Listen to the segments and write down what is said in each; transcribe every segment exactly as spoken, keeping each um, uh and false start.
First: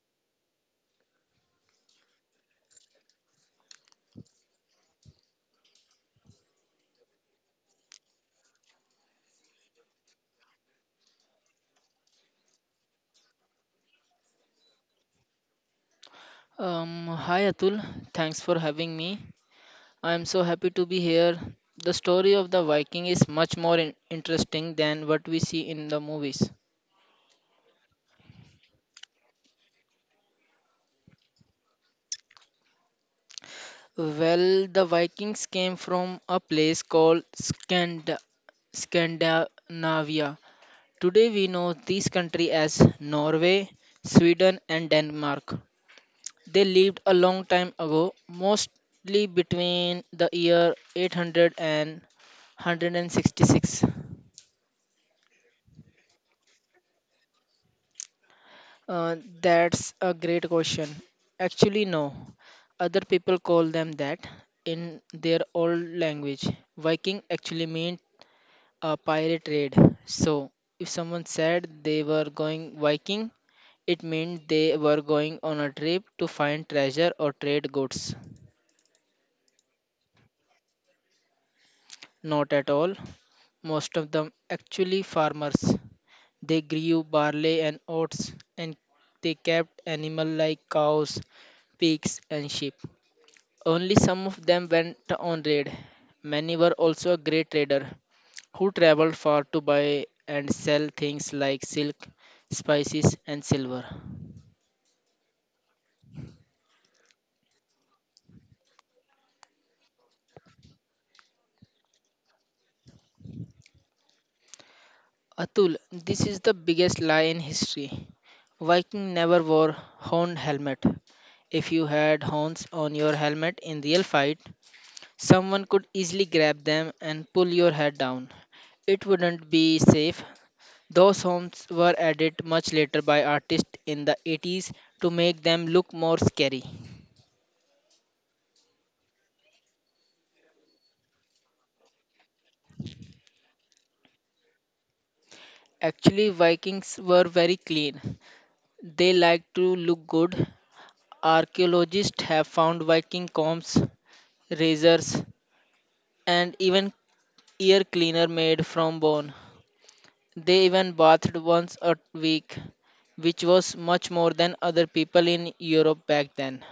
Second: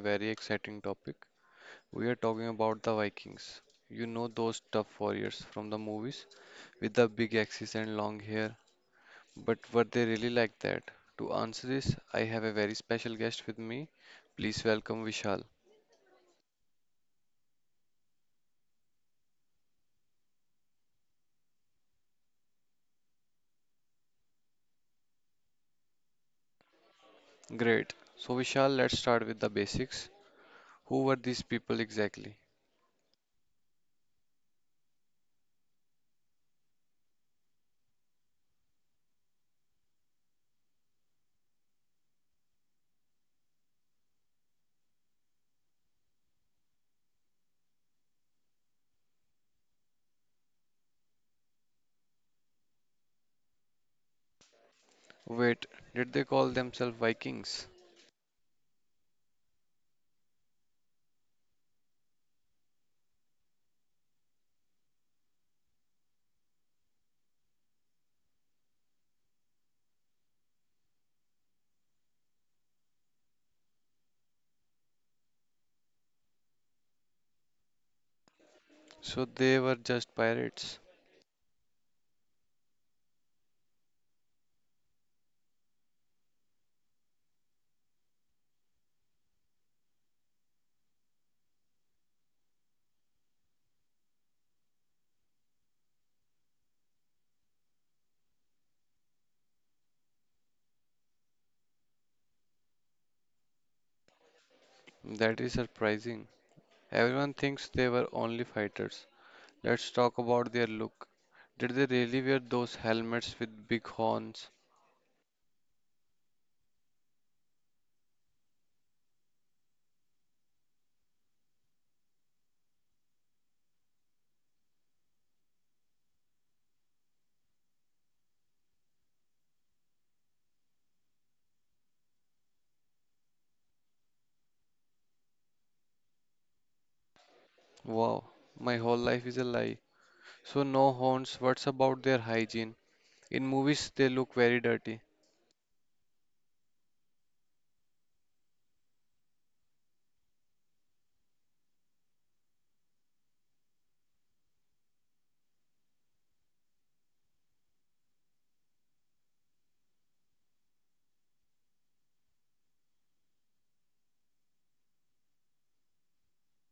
very exciting topic. We are talking about the Vikings. You know those tough warriors from the movies with the big axes and long hair, but were they really like that? To answer this, I have a very special guest with me. Please welcome Vishal. Um, hi Atul, thanks for having me. I am so happy to be here. The story of the Viking is much more in- interesting than what we see in the movies. Great. So Vishal, let's start with the basics. Who were these people exactly? Well, the Vikings came from a place called Scand- Scandinavia. Today we know this country as Norway, Sweden, and Denmark. They lived a long time ago, mostly between the year 800 and 166. Wait, did they call themselves Vikings? Uh, that's a great question. Actually, no. Other people call them that in their old language. Viking actually meant a pirate raid. So, if someone said they were going Viking, it meant they were going on a trip to find treasure or trade goods. So they were just pirates. Not at all. Most of them actually farmers. They grew barley and oats and they kept animals like cows, pigs, and sheep. Only some of them went on raid. Many were also a great trader who traveled far to buy and sell things like silk, spices, and silver. That is surprising. Everyone thinks they were only fighters. Let's talk about their look. Did they really wear those helmets with big horns? Atul, this is the biggest lie in history. Viking never wore horn helmet. If you had horns on your helmet in real fight, someone could easily grab them and pull your head down. It wouldn't be safe. Those homes were added much later by artists in the eighties to make them look more scary. Wow, my whole life is a lie. So, no horns, what's about their hygiene? In movies, they look very dirty. Actually, Vikings were very clean. They liked to look good. Archaeologists have found Viking combs, razors, and even ear cleaner made from bone. They even bathed once a week, which was much more than other people in Europe back then.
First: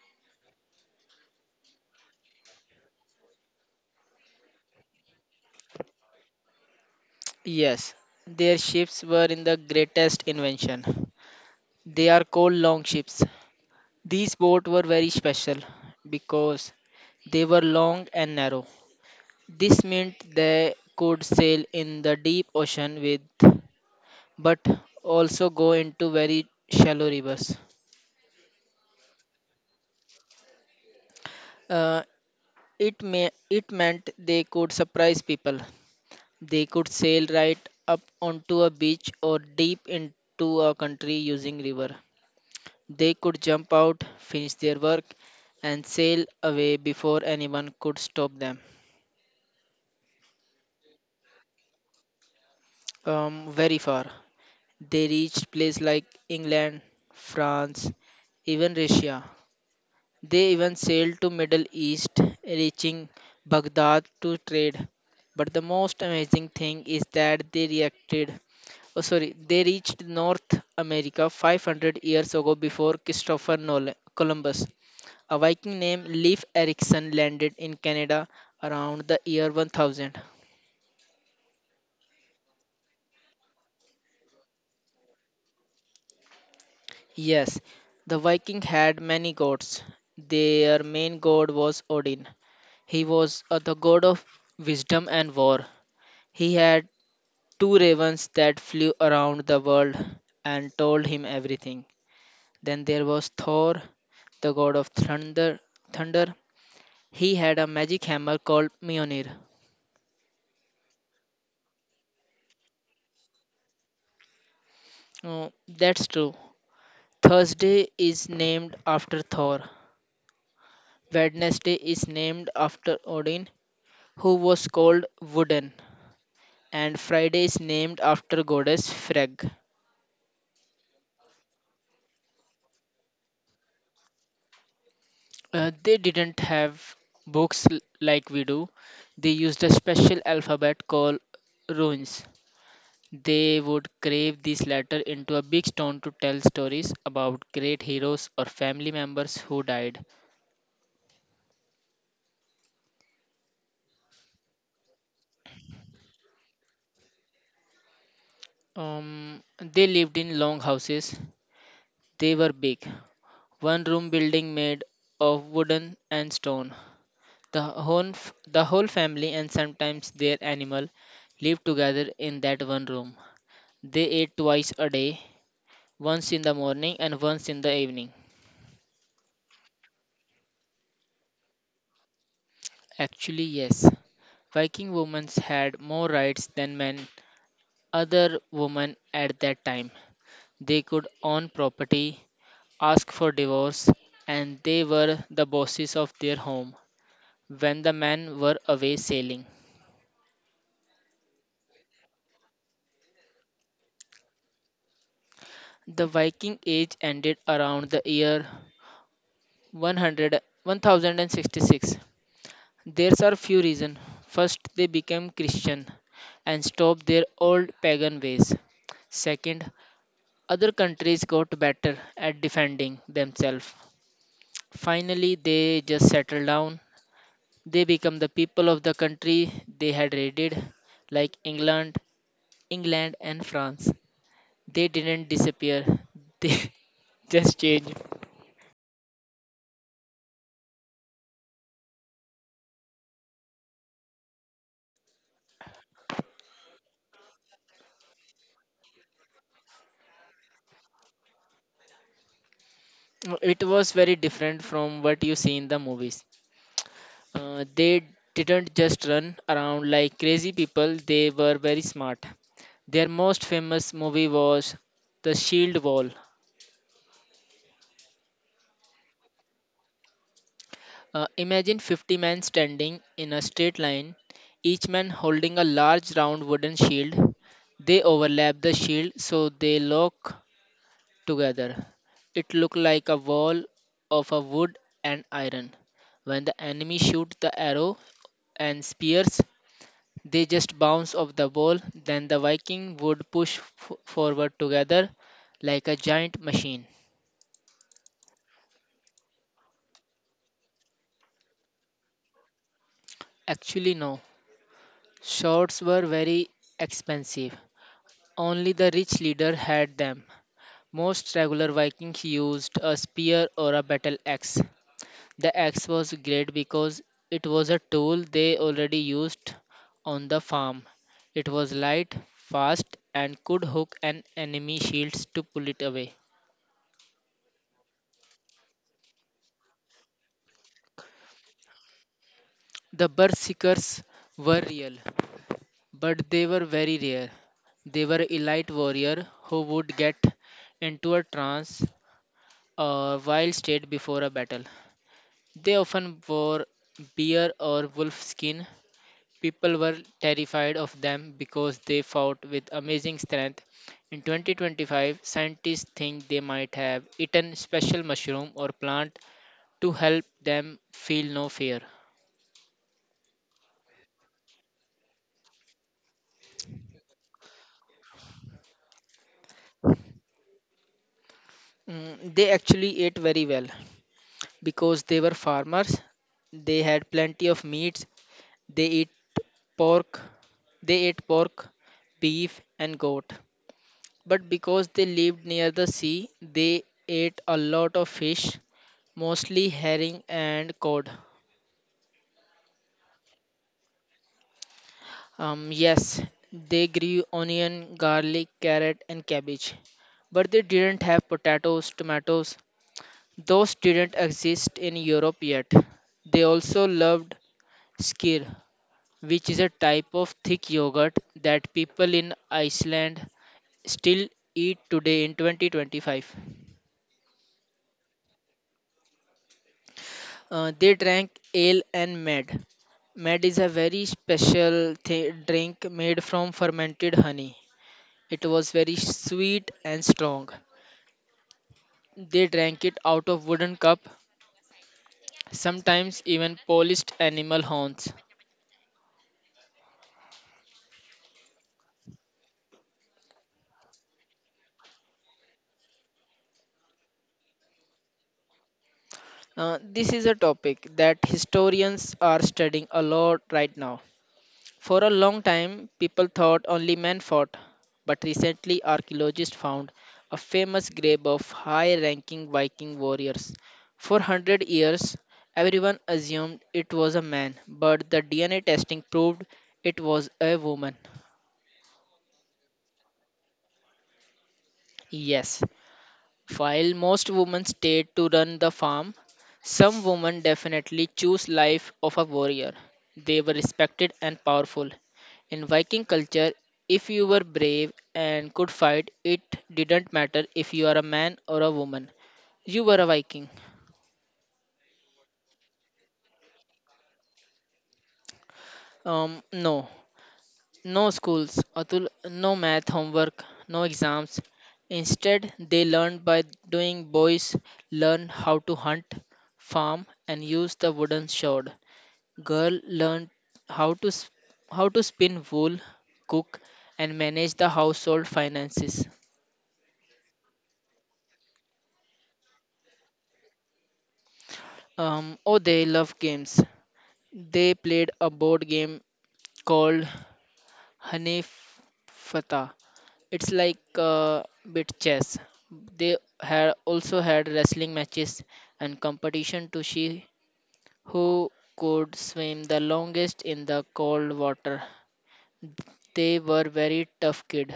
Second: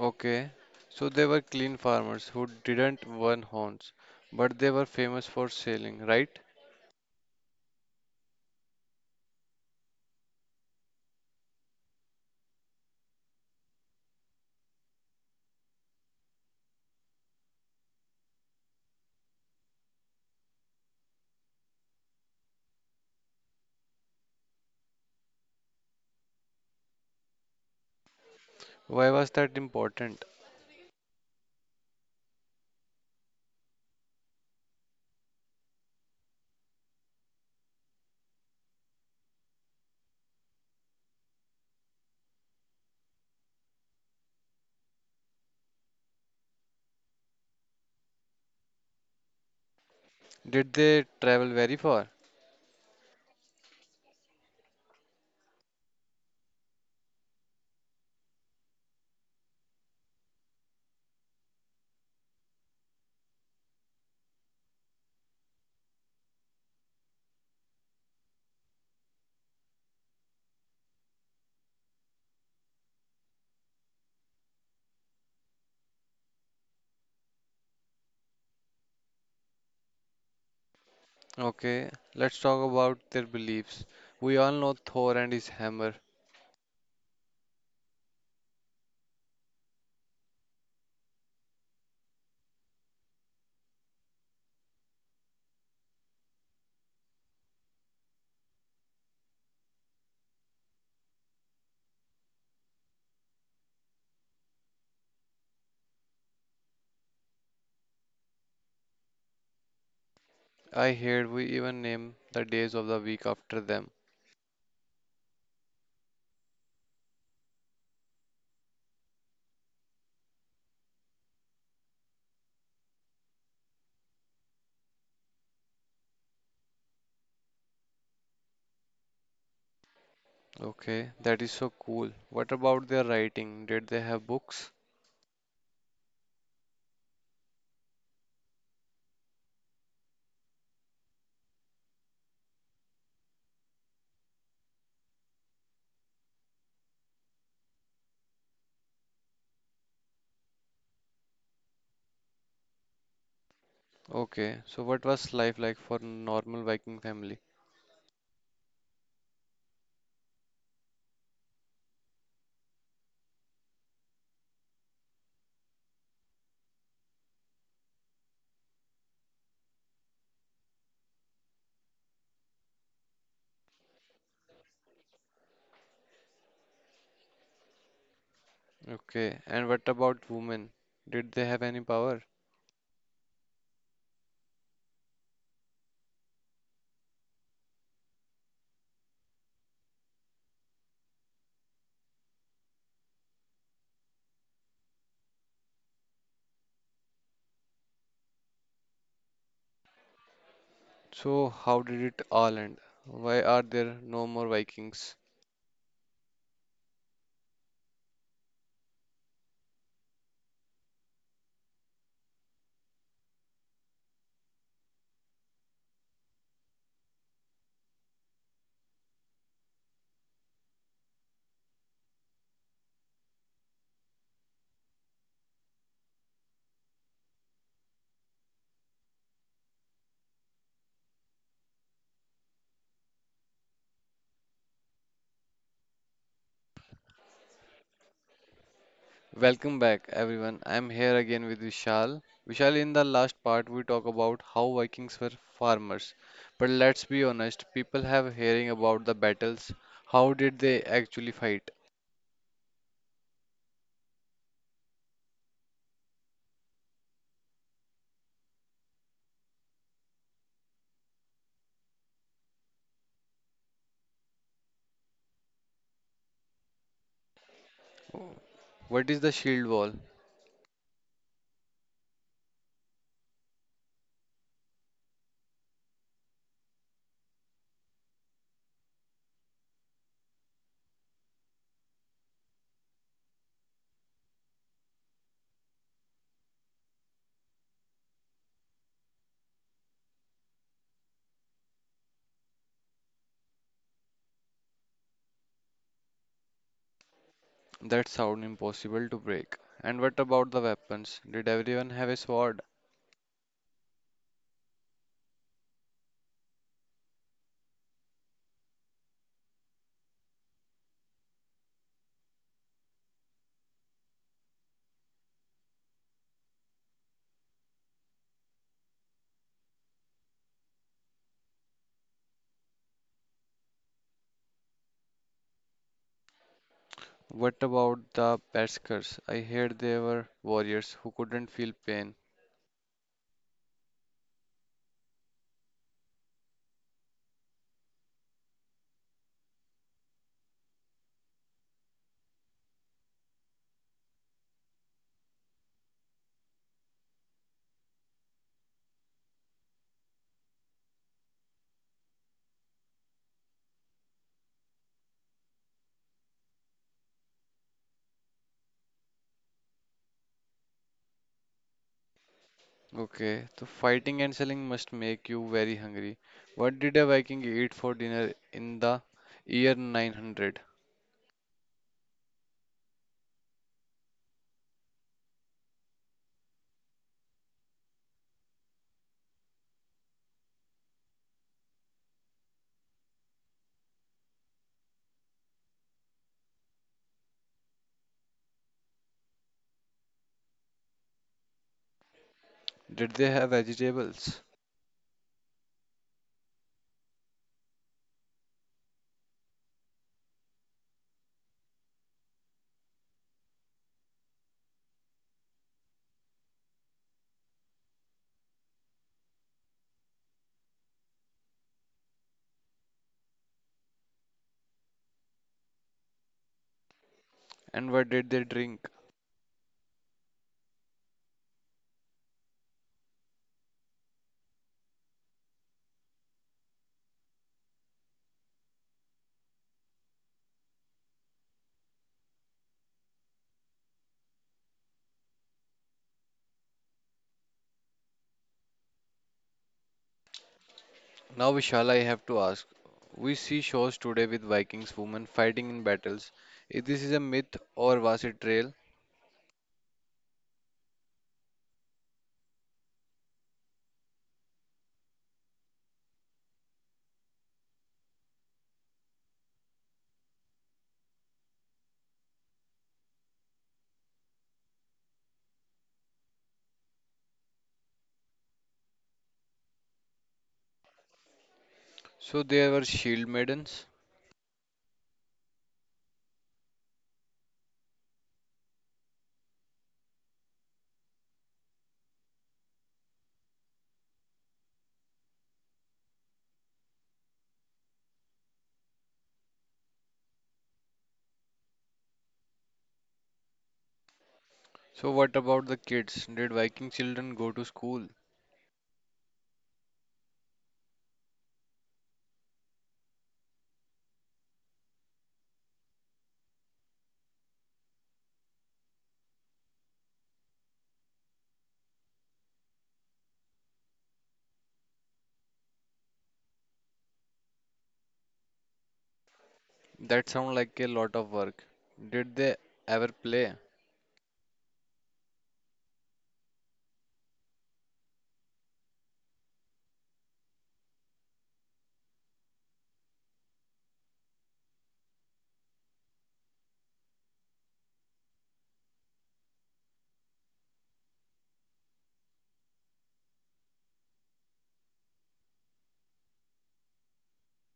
Okay, so they were clean farmers who didn't wear horns, but they were famous for sailing, right? Yes, their ships were in the greatest invention. They are called long ships. These boats were very special because they were long and narrow. This meant they could sail in the deep ocean with, but also go into very shallow rivers. Why was that important? Uh, it may it meant they could surprise people. They could sail right up onto a beach or deep into a country using river. They could jump out, finish their work, and sail away before anyone could stop them. Did they travel very far? Um, very far. They reached places like England, France, even Russia. They even sailed to Middle East, reaching Baghdad to trade. But the most amazing thing is that they reacted. Oh, sorry, they reached North America five hundred years ago before Christopher Nolan, Columbus. A Viking named Leif Erikson landed in Canada around the year one thousand. Okay, let's talk about their beliefs. We all know Thor and his hammer. Yes, the Viking had many gods. Their main god was Odin. He was uh, the god of wisdom and war. He had two ravens that flew around the world and told him everything. Then there was Thor, the god of thunder. Thunder. He had a magic hammer called Mjolnir. I heard we even name the days of the week after them. Oh, that's true. Thursday is named after Thor. Wednesday is named after Odin, who was called Wooden, and Friday is named after goddess Frigg. Okay, that is so cool. What about their writing? Did they have books? Uh, they didn't have books l- like we do. They used a special alphabet called runes. They would carve these letters into a big stone to tell stories about great heroes or family members who died. Okay, so what was life like for normal Viking family? Um, they lived in long houses. They were big. One room building made of wooden and stone. The whole, f- the whole family and sometimes their animal lived together in that one room. They ate twice a day, once in the morning and once in the evening. Okay, and what about women? Did they have any power? Actually, yes, Viking women had more rights than men. Other women at that time, they could own property, ask for divorce, and they were the bosses of their home when the men were away sailing. So how did it all end? Why are there no more Vikings? The Viking Age ended around the year one hundred, one thousand sixty-six. There are few reasons. First, they became Christian and stopped their old pagan ways. Second, other countries got better at defending themselves. Finally, they just settled down. They become the people of the country they had raided, like England, England and France. They didn't disappear. They just changed Welcome back, everyone. I'm here again with Vishal. Vishal, in the last part, we talk about how Vikings were farmers. But let's be honest, people have hearing about the battles. How did they actually fight? Uh, it was very different from what you see in the movies. Uh, they didn't just run around like crazy people, they were very smart. Their most famous movie was The Shield Wall. What is the shield wall? Uh, imagine fifty men standing in a straight line, each man holding a large round wooden shield. They overlap the shield so they lock together. It looked like a wall of a wood and iron. When the enemy shoot the arrow and spears, they just bounce off the wall. Then the Viking would push f- forward together like a giant machine. That sound impossible to break. And what about the weapons? Did everyone have a sword? Actually, no. Swords were very expensive. Only the rich leader had them. Most regular Vikings used a spear or a battle axe. The axe was great because it was a tool they already used on the farm. It was light, fast, and could hook an enemy shields to pull it away. What about the Berserkers? I heard they were warriors who couldn't feel pain. The berserkers were real, but they were very rare. They were elite warrior who would get into a trance or wild state before a battle. They often wore bear or wolf skin. People were terrified of them because they fought with amazing strength. In twenty twenty-five, scientists think they might have eaten special mushroom or plant to help them feel no fear. Okay, so fighting and selling must make you very hungry. What did a Viking eat for dinner in the year nine hundred? Mm, they actually ate very well because they were farmers. They had plenty of meats. They eat pork. They ate pork, beef, and goat. But because they lived near the sea, they ate a lot of fish, mostly herring and cod. Did they have vegetables? Um, yes, they grew onion, garlic, carrot, and cabbage, but they didn't have potatoes, tomatoes. Those didn't exist in Europe yet. They also loved skyr, which is a type of thick yogurt that people in Iceland still eat today in twenty twenty-five. And what did they drink? Uh, they drank ale and mad. Mad is a very special thi- drink made from fermented honey. It was very sweet and strong. They drank it out of wooden cup, sometimes even polished animal horns. Now, Vishal, I have to ask. We see shows today with Vikings women fighting in battles. Is this is a myth or was it real? Uh, this is a topic that historians are studying a lot right now. For a long time, people thought only men fought, but recently archaeologists found a famous grave of high ranking Viking warriors. For one hundred years, everyone assumed it was a man, but the D N A testing proved it was a woman. So there were shield maidens. Yes, while most women stayed to run the farm, some women definitely choose life of a warrior. They were respected and powerful. In Viking culture, if you were brave and could fight, it didn't matter if you are a man or a woman. You were a Viking. So what about the kids? Did Viking children go to school? Um, no, no schools, Atul, no math homework, no exams. Instead, they learned by doing. Boys learn how to hunt, farm, and use the wooden sword. Girl learned how to s- how to spin wool, cook, and manage the household finances. That sounds like a lot of work. Did they ever play? Um, oh, they love games. They played a board game called Hanif Fata. It's like uh, bit chess. They had also had wrestling matches and competition to see who could swim the longest in the cold water. They were very tough kid.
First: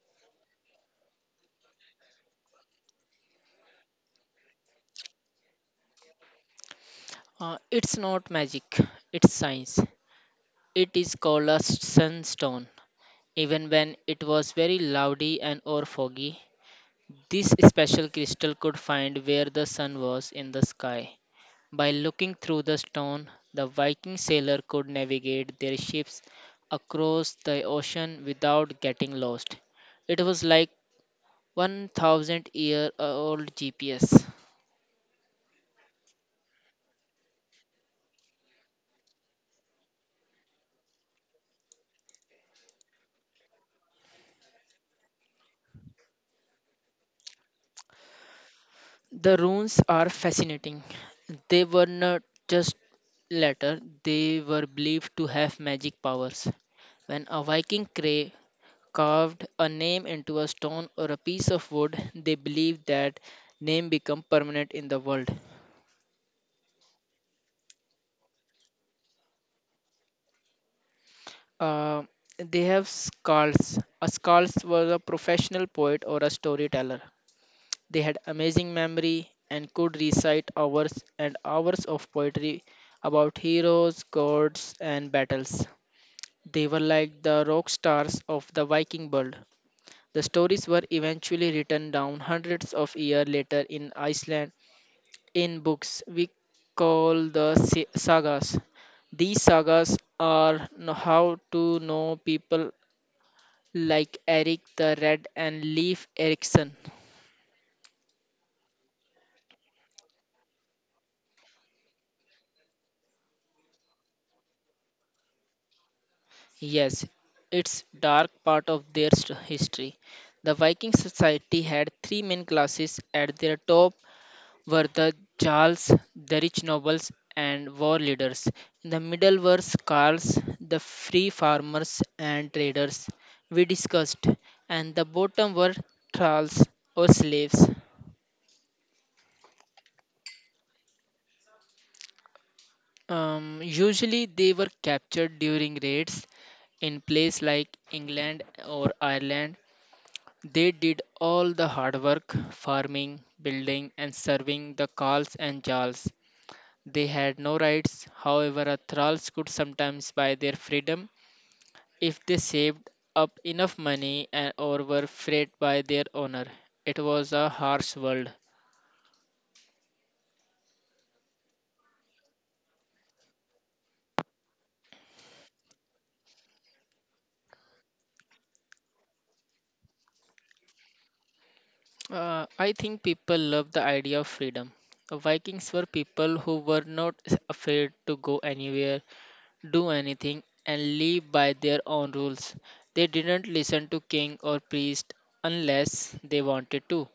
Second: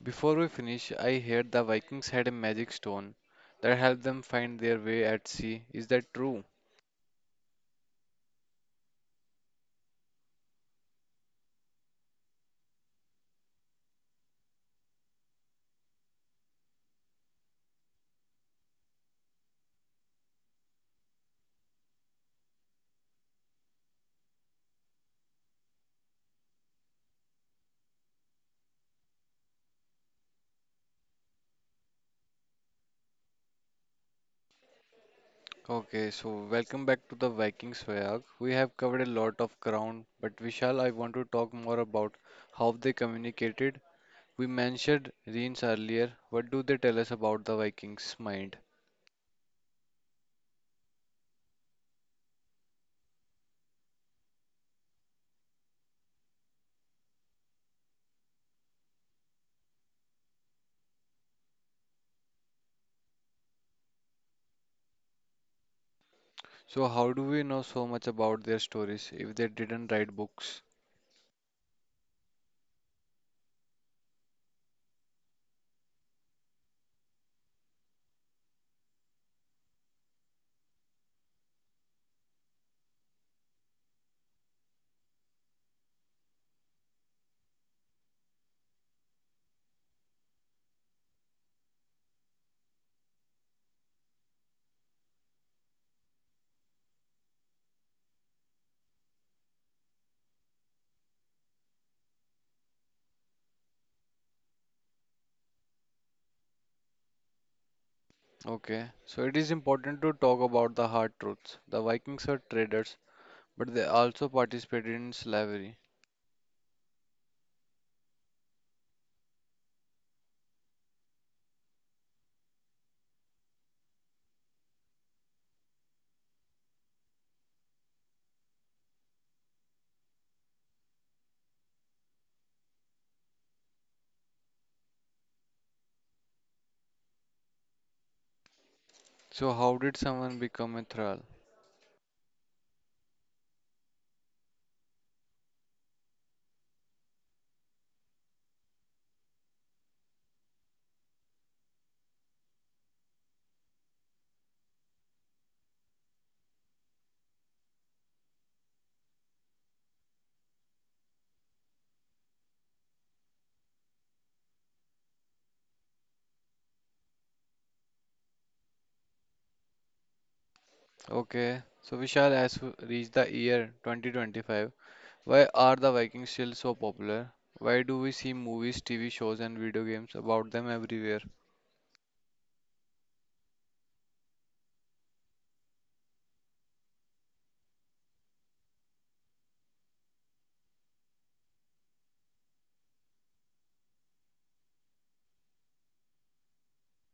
Before we finish, I heard the Vikings had a magic stone that helped them find their way at sea. Is that true? Uh, it's not magic, it's science. It is called a sunstone. Even when it was very cloudy and or foggy, this special crystal could find where the sun was in the sky. By looking through the stone, the Viking sailor could navigate their ships across the ocean without getting lost. It was like one thousand year old G P S. Okay, so welcome back to the Vikings Vayag. We have covered a lot of ground, but Vishal, I want to talk more about how they communicated. We mentioned runes earlier. What do they tell us about the Vikings' mind? The runes are fascinating. They were not just letter, they were believed to have magic powers. When a Viking cra- carved a name into a stone or a piece of wood, they believed that name become permanent in the world. So, how do we know so much about their stories if they didn't write books? Uh, they have skalds. A skald was a professional poet or a storyteller. They had amazing memory and could recite hours and hours of poetry about heroes, gods, and battles. They were like the rock stars of the Viking world. The stories were eventually written down hundreds of years later in Iceland in books we call the sa- sagas. These sagas are kn- how to know people like Eric the Red and Leif Erikson. Okay, so it is important to talk about the hard truths. The Vikings were traders, but they also participated in slavery. Yes, it's dark part of their st- history. The Viking society had three main classes. At their top were the Jarls, the rich nobles, and war leaders. In the middle were Skarls, the free farmers and traders we discussed, and the bottom were thralls or slaves. So, how did someone become a thrall? Um, usually they were captured during raids in places like England or Ireland. They did all the hard work, farming, building, and serving the Karls and Jarls. They had no rights, however, a thralls could sometimes buy their freedom if they saved up enough money and, or were freed by their owner. It was a harsh world. Okay, so Vishal, as we reach the year twenty twenty-five, why are the Vikings still so popular? Why do we see movies, T V shows, and video games about them everywhere? Uh, I think people love the idea of freedom. The Vikings were people who were not afraid to go anywhere do anything and live by their own rules. They didn't listen to king or priest unless they wanted to.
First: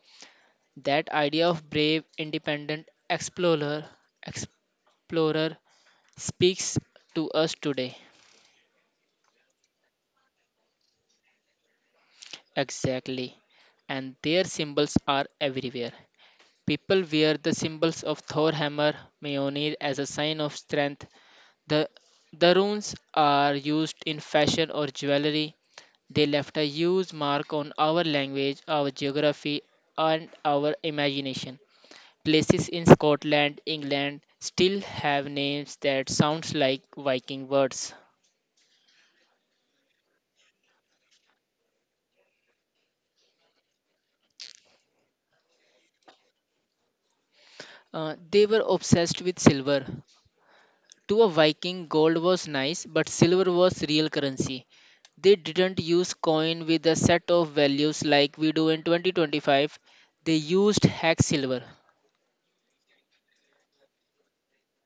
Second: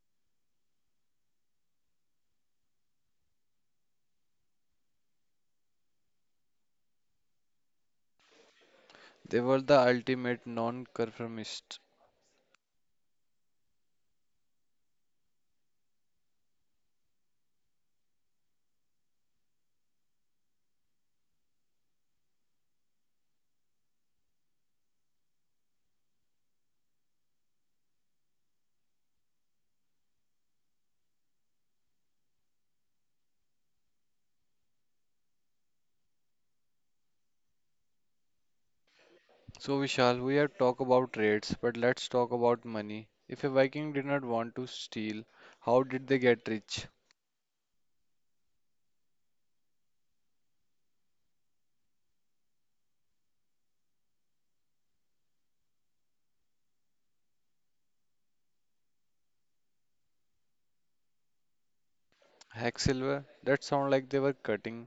That idea of brave, independent explorer, explorer speaks to us today. They were the ultimate non-conformists. Exactly. And their symbols are everywhere. People wear the symbols of Thor hammer, Mjolnir as a sign of strength, The the runes are used in fashion or jewelry. They left a huge mark on our language, our geography, and our imagination. Places in Scotland, England still have names that sounds like Viking words. So, Vishal, we have talked about trades, but let's talk about money. If a Viking did not want to steal, how did they get rich? Uh, they were obsessed with silver. To a Viking, gold was nice, but silver was real currency. They didn't use coin with a set of values like we do in twenty twenty-five. They used hex silver. Hacksilver? That sounds like they were cutting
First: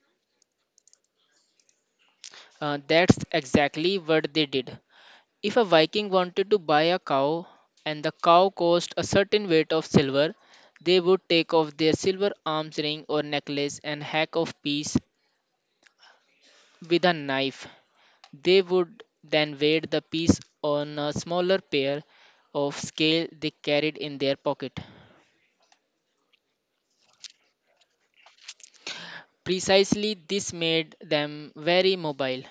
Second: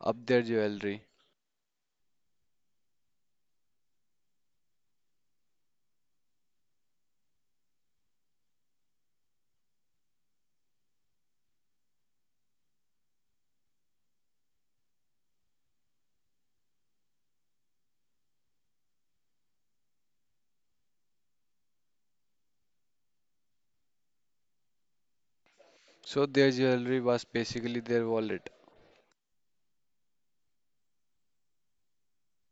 up their jewelry. Uh, that's exactly what they did. If a Viking wanted to buy a cow and the cow cost a certain weight of silver, they would take off their silver arms ring or necklace and hack off piece with a knife. They would then weigh the piece on a smaller pair of scale they carried in their pocket. So their jewelry was basically their wallet. Precisely this made them very mobile.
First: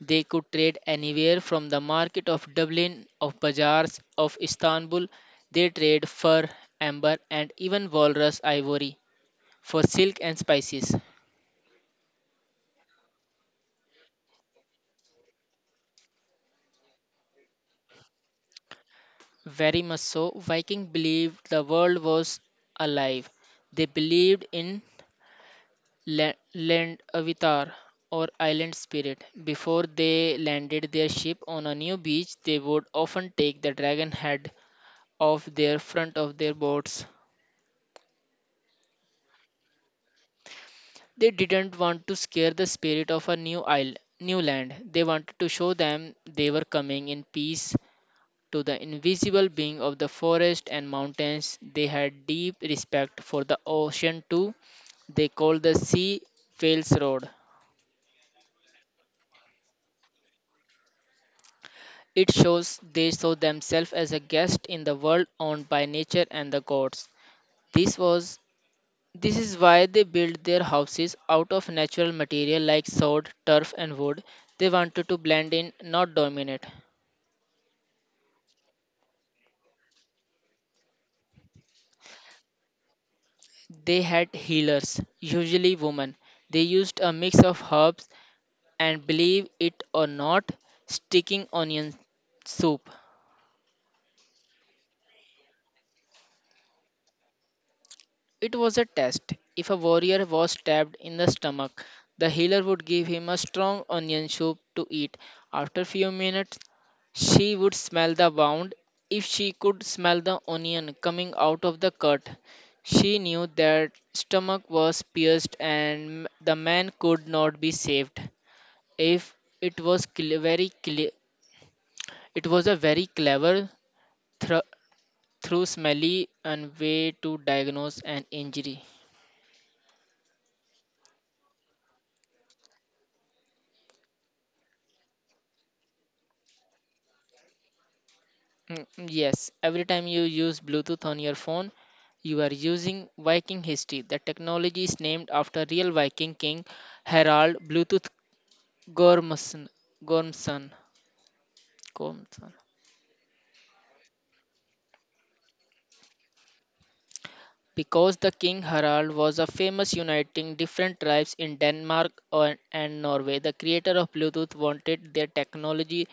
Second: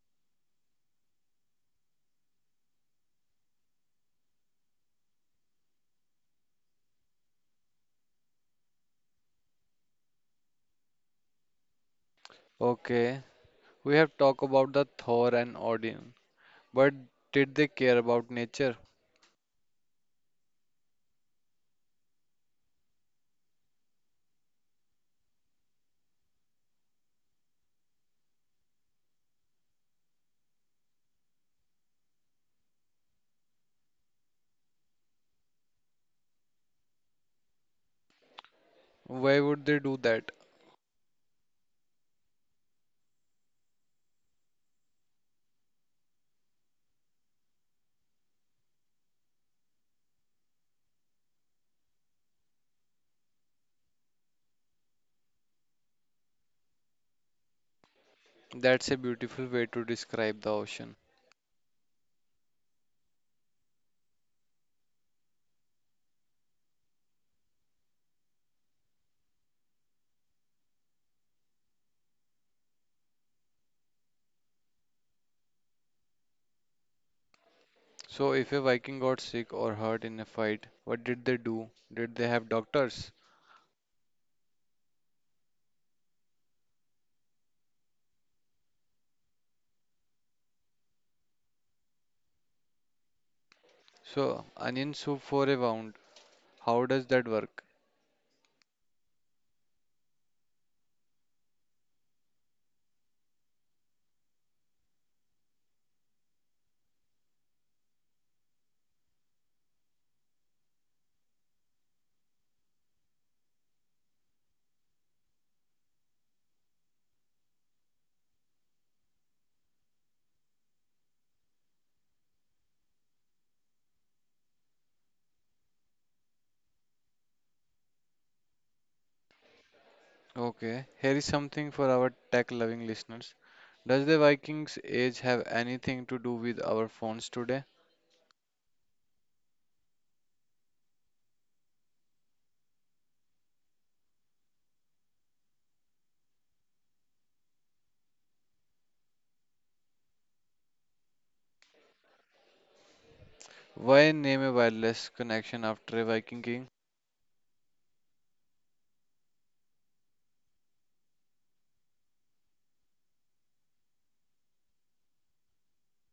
They could trade anywhere from the market of Dublin, of bazaars of Istanbul. They trade fur, amber, and even walrus ivory for silk and spices. Okay, we have talked about the Thor and Odin, but did they care about nature? Very much so, Viking believed the world was alive. They believed in la- land avatar or island spirit. Before they landed their ship on a new beach, they would often take the dragon head off their front of their boats. Why would they do that? They didn't want to scare the spirit of a new island, new land. They wanted to show them they were coming in peace to the invisible being of the forest and mountains. They had deep respect for the ocean too. They called the sea Wales Road. That's a beautiful way to describe the ocean. It shows they saw themselves as a guest in the world owned by nature and the gods. This was This is why they built their houses out of natural material like sod, turf, and wood. They wanted to blend in, not dominate. So if a Viking got sick or hurt in a fight, what did they do? Did they have doctors? They had healers, usually women. They used a mix of herbs and, believe it or not, sticking onion soup. So onion soup for a wound. How does that work? It was a test. If a warrior was stabbed in the stomach, the healer would give him a strong onion soup to eat. After few minutes, she would smell the wound. If she could smell the onion coming out of the cut, she knew that stomach was pierced and the man could not be saved. If it was cle- very cle- It was a very clever thr- through smelly and way to diagnose an injury. Okay, here is something for our tech-loving listeners. Does the Vikings' age have anything to do with our phones today? Mm, mm, Yes, every time you use Bluetooth on your phone, you are using Viking history. The technology is named after real Viking king Harald Bluetooth Gormson. Gormson. Gormson. Why name a wireless connection after a Viking king? Because the king Harald was a famous uniting different tribes in Denmark or- and Norway, the creator of Bluetooth wanted their technology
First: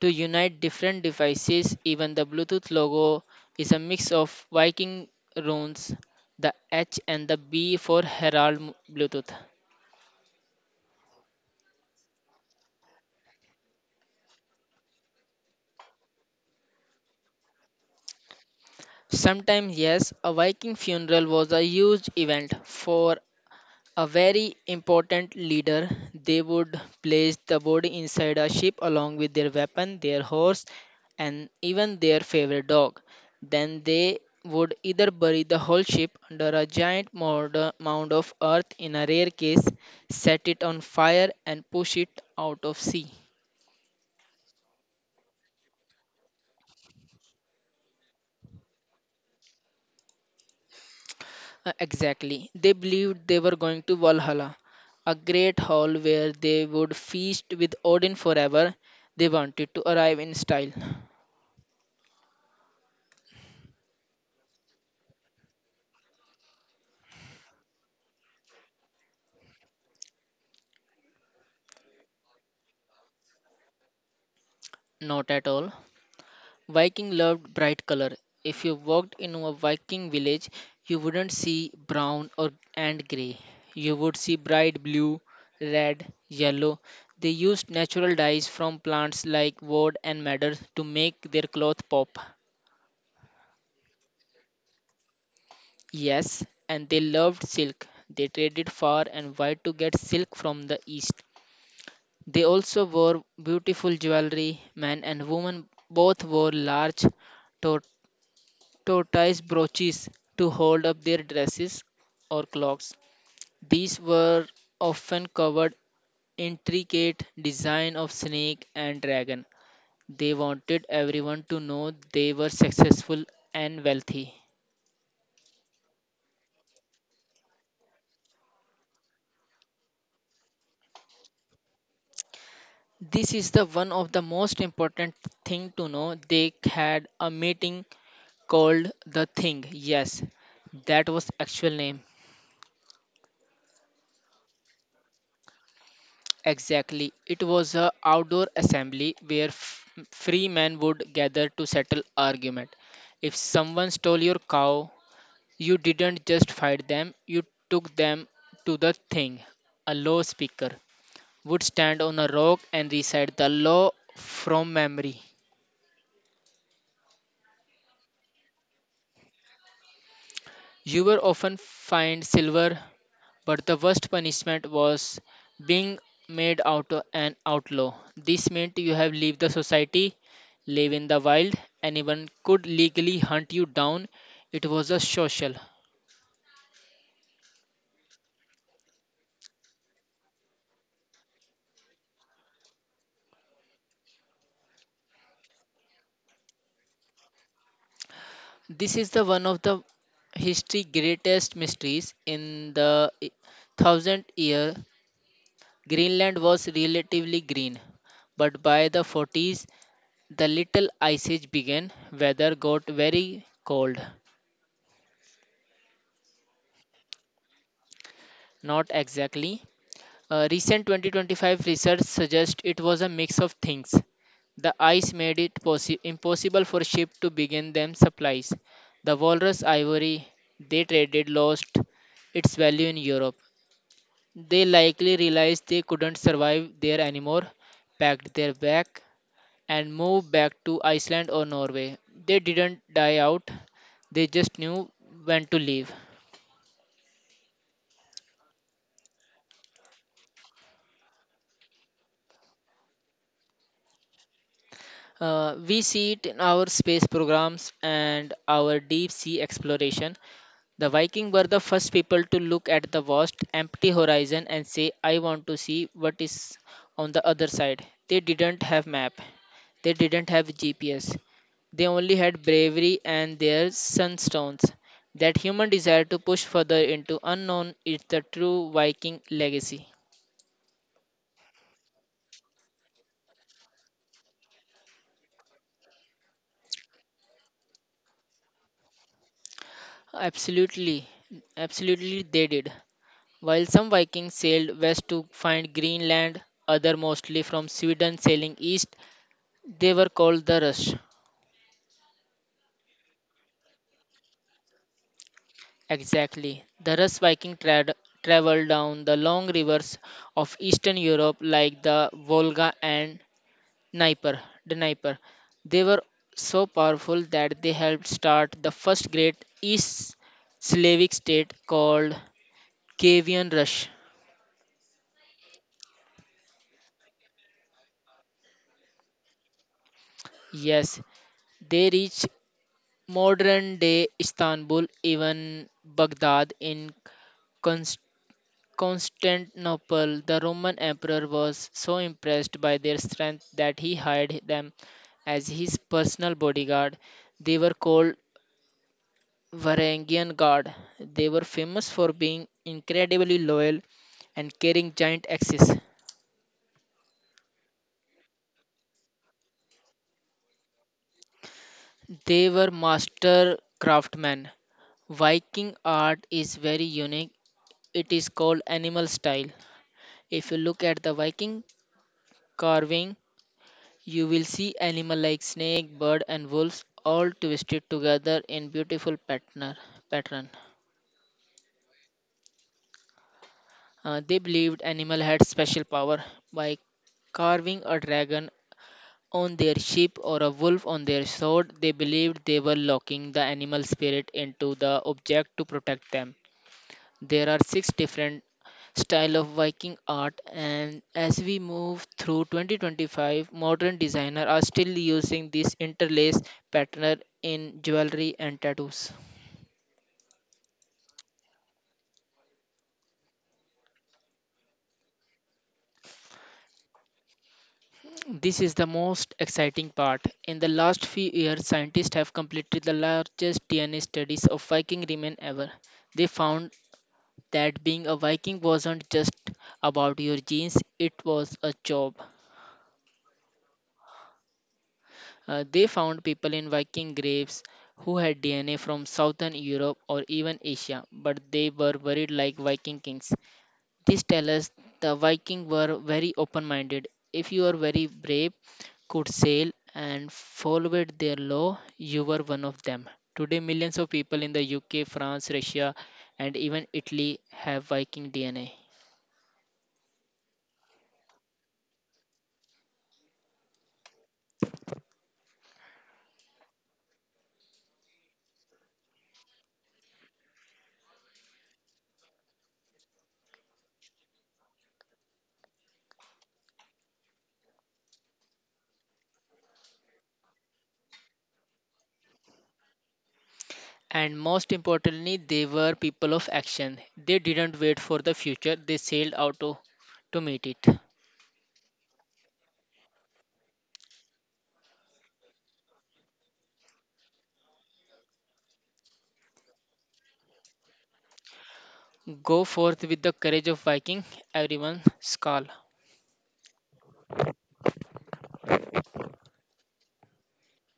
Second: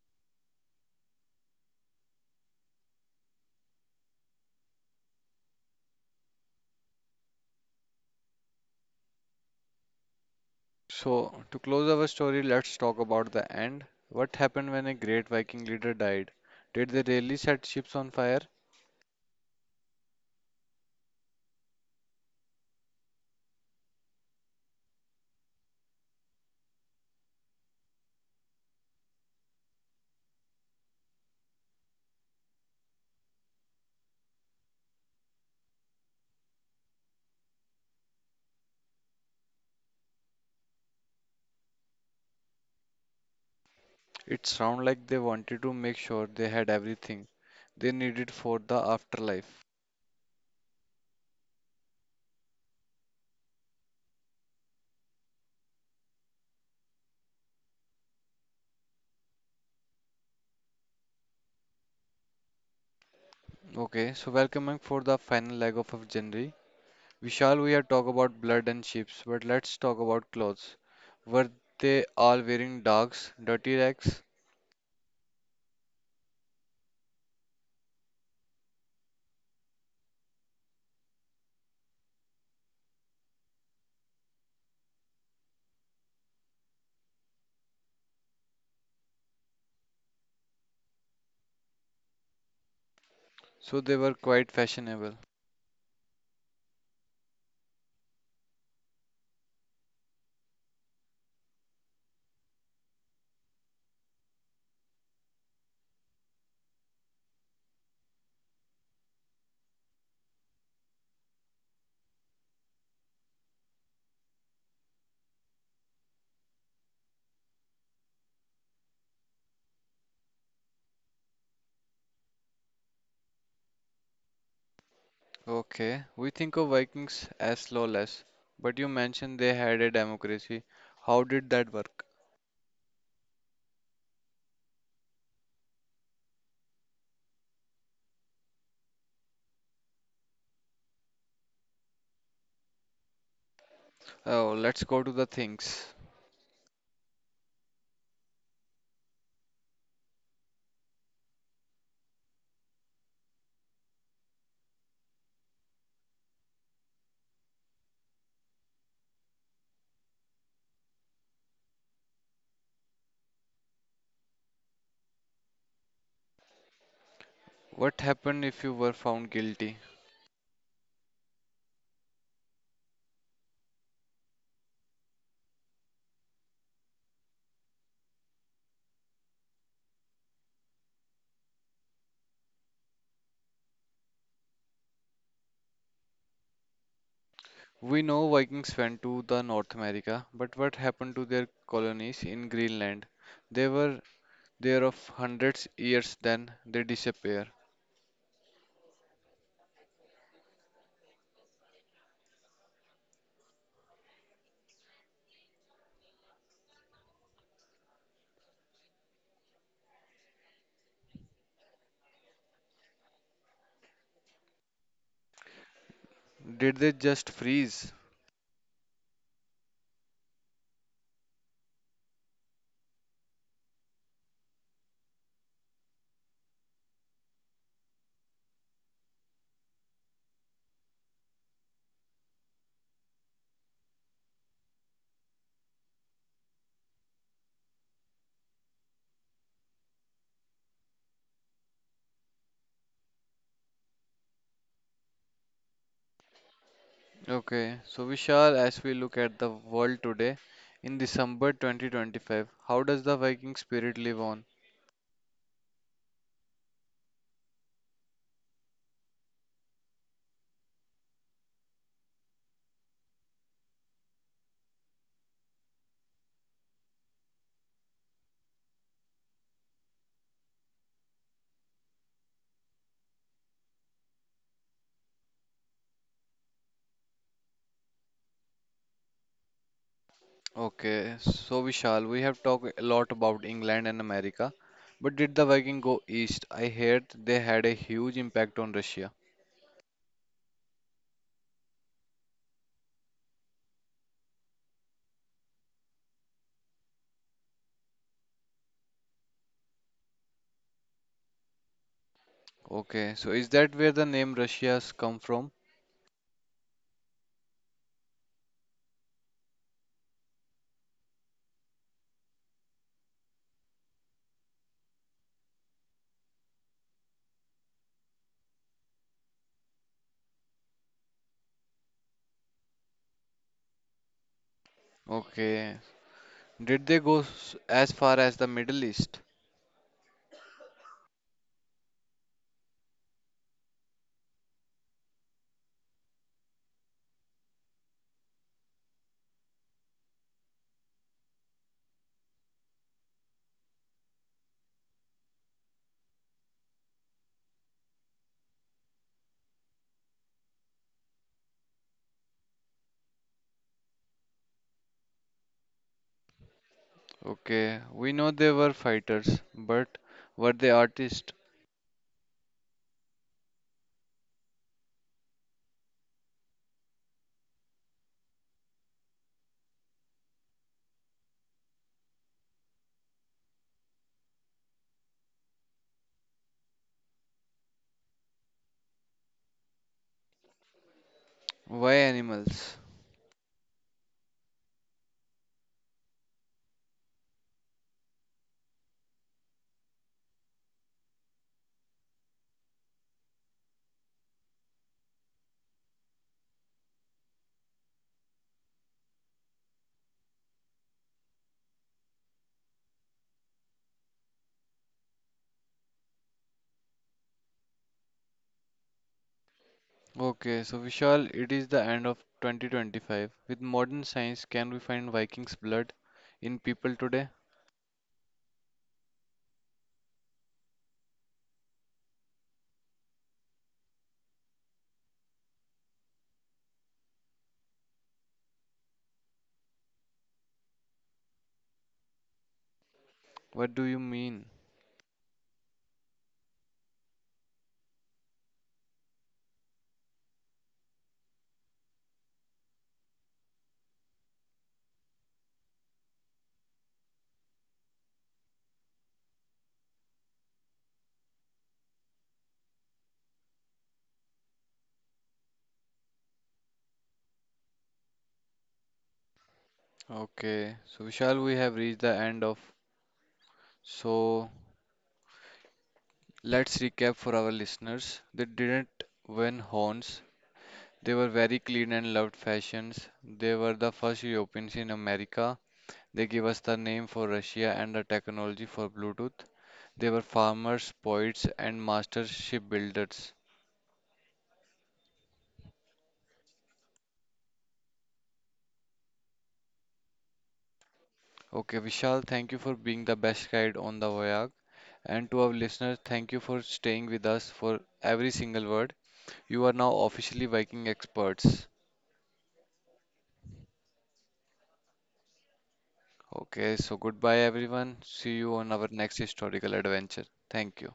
to unite different devices. Even the Bluetooth logo is a mix of Viking runes, the H and the B for Harald Bluetooth. So, to close our story, let's talk about the end. What happened when a great Viking leader died? Did they really set ships on fire? Sometimes, yes, a Viking funeral was a huge event for A very important leader, they would place the body inside a ship along with their weapon, their horse, and even their favorite dog. Then they would either bury the whole ship under a giant mound mound of earth in a rare case, set it on fire, and push it out of sea. It sounds like they wanted to make sure they had everything they needed for the afterlife. Uh, exactly. They believed they were going to Valhalla, a great hall where they would feast with Odin forever. They wanted to arrive in style. Okay, so welcome back for the final leg of our journey. Vishal, we have talked about blood and ships, but let's talk about clothes. Were they all wearing dogs, dirty rags? Not at all. Viking loved bright color. If you walked into a Viking village, you wouldn't see brown or and gray. You would see bright blue, red, yellow. They used natural dyes from plants like wood and madder to make their cloth pop. So they were quite fashionable. Yes, and they loved silk. They traded far and wide to get silk from the east. They also wore beautiful jewelry. Men and women both wore large to ties brooches to hold up their dresses or clocks. These were often covered intricate design of snake and dragon. They wanted everyone to know they were successful and wealthy. Okay, we think of Vikings as lawless, but you mentioned they had a democracy. How did that work? This is the one of the most important thing to know. They had a meeting called the Thing. Yes, that was actual name. Oh, let's go to the things. Exactly. It was a outdoor assembly where f- free men would gather to settle argument. If someone stole your cow, you didn't just fight them, you took them to the thing. A law speaker would stand on a rock and recite the law from memory. What happened if you were found guilty? You were often fined silver, but the worst punishment was being made out an outlaw. This meant you have leave the society, live in the wild. Anyone could legally hunt you down. It was a social. We know Vikings went to the North America, but what happened to their colonies in Greenland? They were there of hundreds years then they disappear. This is the one of the history greatest mysteries. In the i- thousand year, Greenland was relatively green, but by the forties, the little ice age began. Weather got very cold. Did they just freeze? Not exactly. Uh, recent twenty twenty-five research suggests it was a mix of things. The ice made it possi- impossible for ships to begin them supplies. The walrus ivory they traded lost its value in Europe. They likely realized they couldn't survive there anymore, packed their bag, and moved back to Iceland or Norway. They didn't die out, they just knew when to leave. Okay, so Vishal, as we look at the world today in December twenty twenty-five, how does the Viking spirit live on? Uh, we see it in our space programs and our deep sea exploration. The Vikings were the first people to look at the vast, empty horizon and say, I want to see what is on the other side. They didn't have map. They didn't have G P S. They only had bravery and their sunstones. That human desire to push further into unknown is the true Viking legacy. Okay, so Vishal, we have talked a lot about England and America, but did the Viking go east? I heard they had a huge impact on Russia. Absolutely, absolutely, they did. While some Vikings sailed west to find Greenland, others, mostly from Sweden, sailing east, they were called the Russ. Okay, so is that where the name Russia's come from? Exactly. The Russ Viking trad traveled down the long rivers of Eastern Europe like the Volga and Dnieper. Dnieper. They were so powerful that they helped start the first great East Slavic state called Kievan Rus. Okay, did they go s- as far as the Middle East? Yes, they reached Modern day Istanbul, even Baghdad in Const- Constantinople, the Roman emperor was so impressed by their strength that he hired them as his personal bodyguard. They were called Varangian Guard. They were famous for being incredibly loyal and carrying giant axes. Okay, we know they were fighters, but were they artists? They were master craftsmen. Viking art is very unique. It is called animal style. If you look at the Viking carving, you will see animals like snake, bird, and wolves all twisted together in beautiful patterner- pattern. Why animals? Uh, they believed animal had special power by carving a dragon on their ship or a wolf on their sword. They believed they were locking the animal spirit into the object to protect them. There are six different style of Viking art, and as we move through twenty twenty-five, modern designers are still using this interlace pattern in jewelry and tattoos. Okay, so Vishal, it is the end of twenty twenty-five. With modern science, can we find Vikings blood in people today? This is the most exciting part. In the last few years, scientists have completed the largest D N A studies of Viking remains ever. They found that being a Viking wasn't just about your genes, it was a job. What do you mean? Uh, they found people in Viking graves who had D N A from southern Europe or even Asia, but they were buried like Viking kings. This tells us the Vikings were very open minded. If you are very brave, could sail, and followed their law, you were one of them. Today, millions of people in the U K, France, Russia, and even Italy have Viking D N A. Okay, so Vishal, we have reached the end of. So let's recap for our listeners. They didn't win horns. They were very clean and loved fashions. They were the first Europeans in America. They gave us the name for Russia and the technology for Bluetooth. They were farmers, poets, and master shipbuilders. And most importantly, they were people of action. They didn't wait for the future, they sailed out to, to meet it. Okay, Vishal, thank you for being the best guide on the voyage. And to our listeners, thank you for staying with us for every single word. You are now officially Viking experts. Go forth with the courage of Viking, everyone, Skal. Okay, so goodbye everyone. See you on our next historical adventure. Thank you.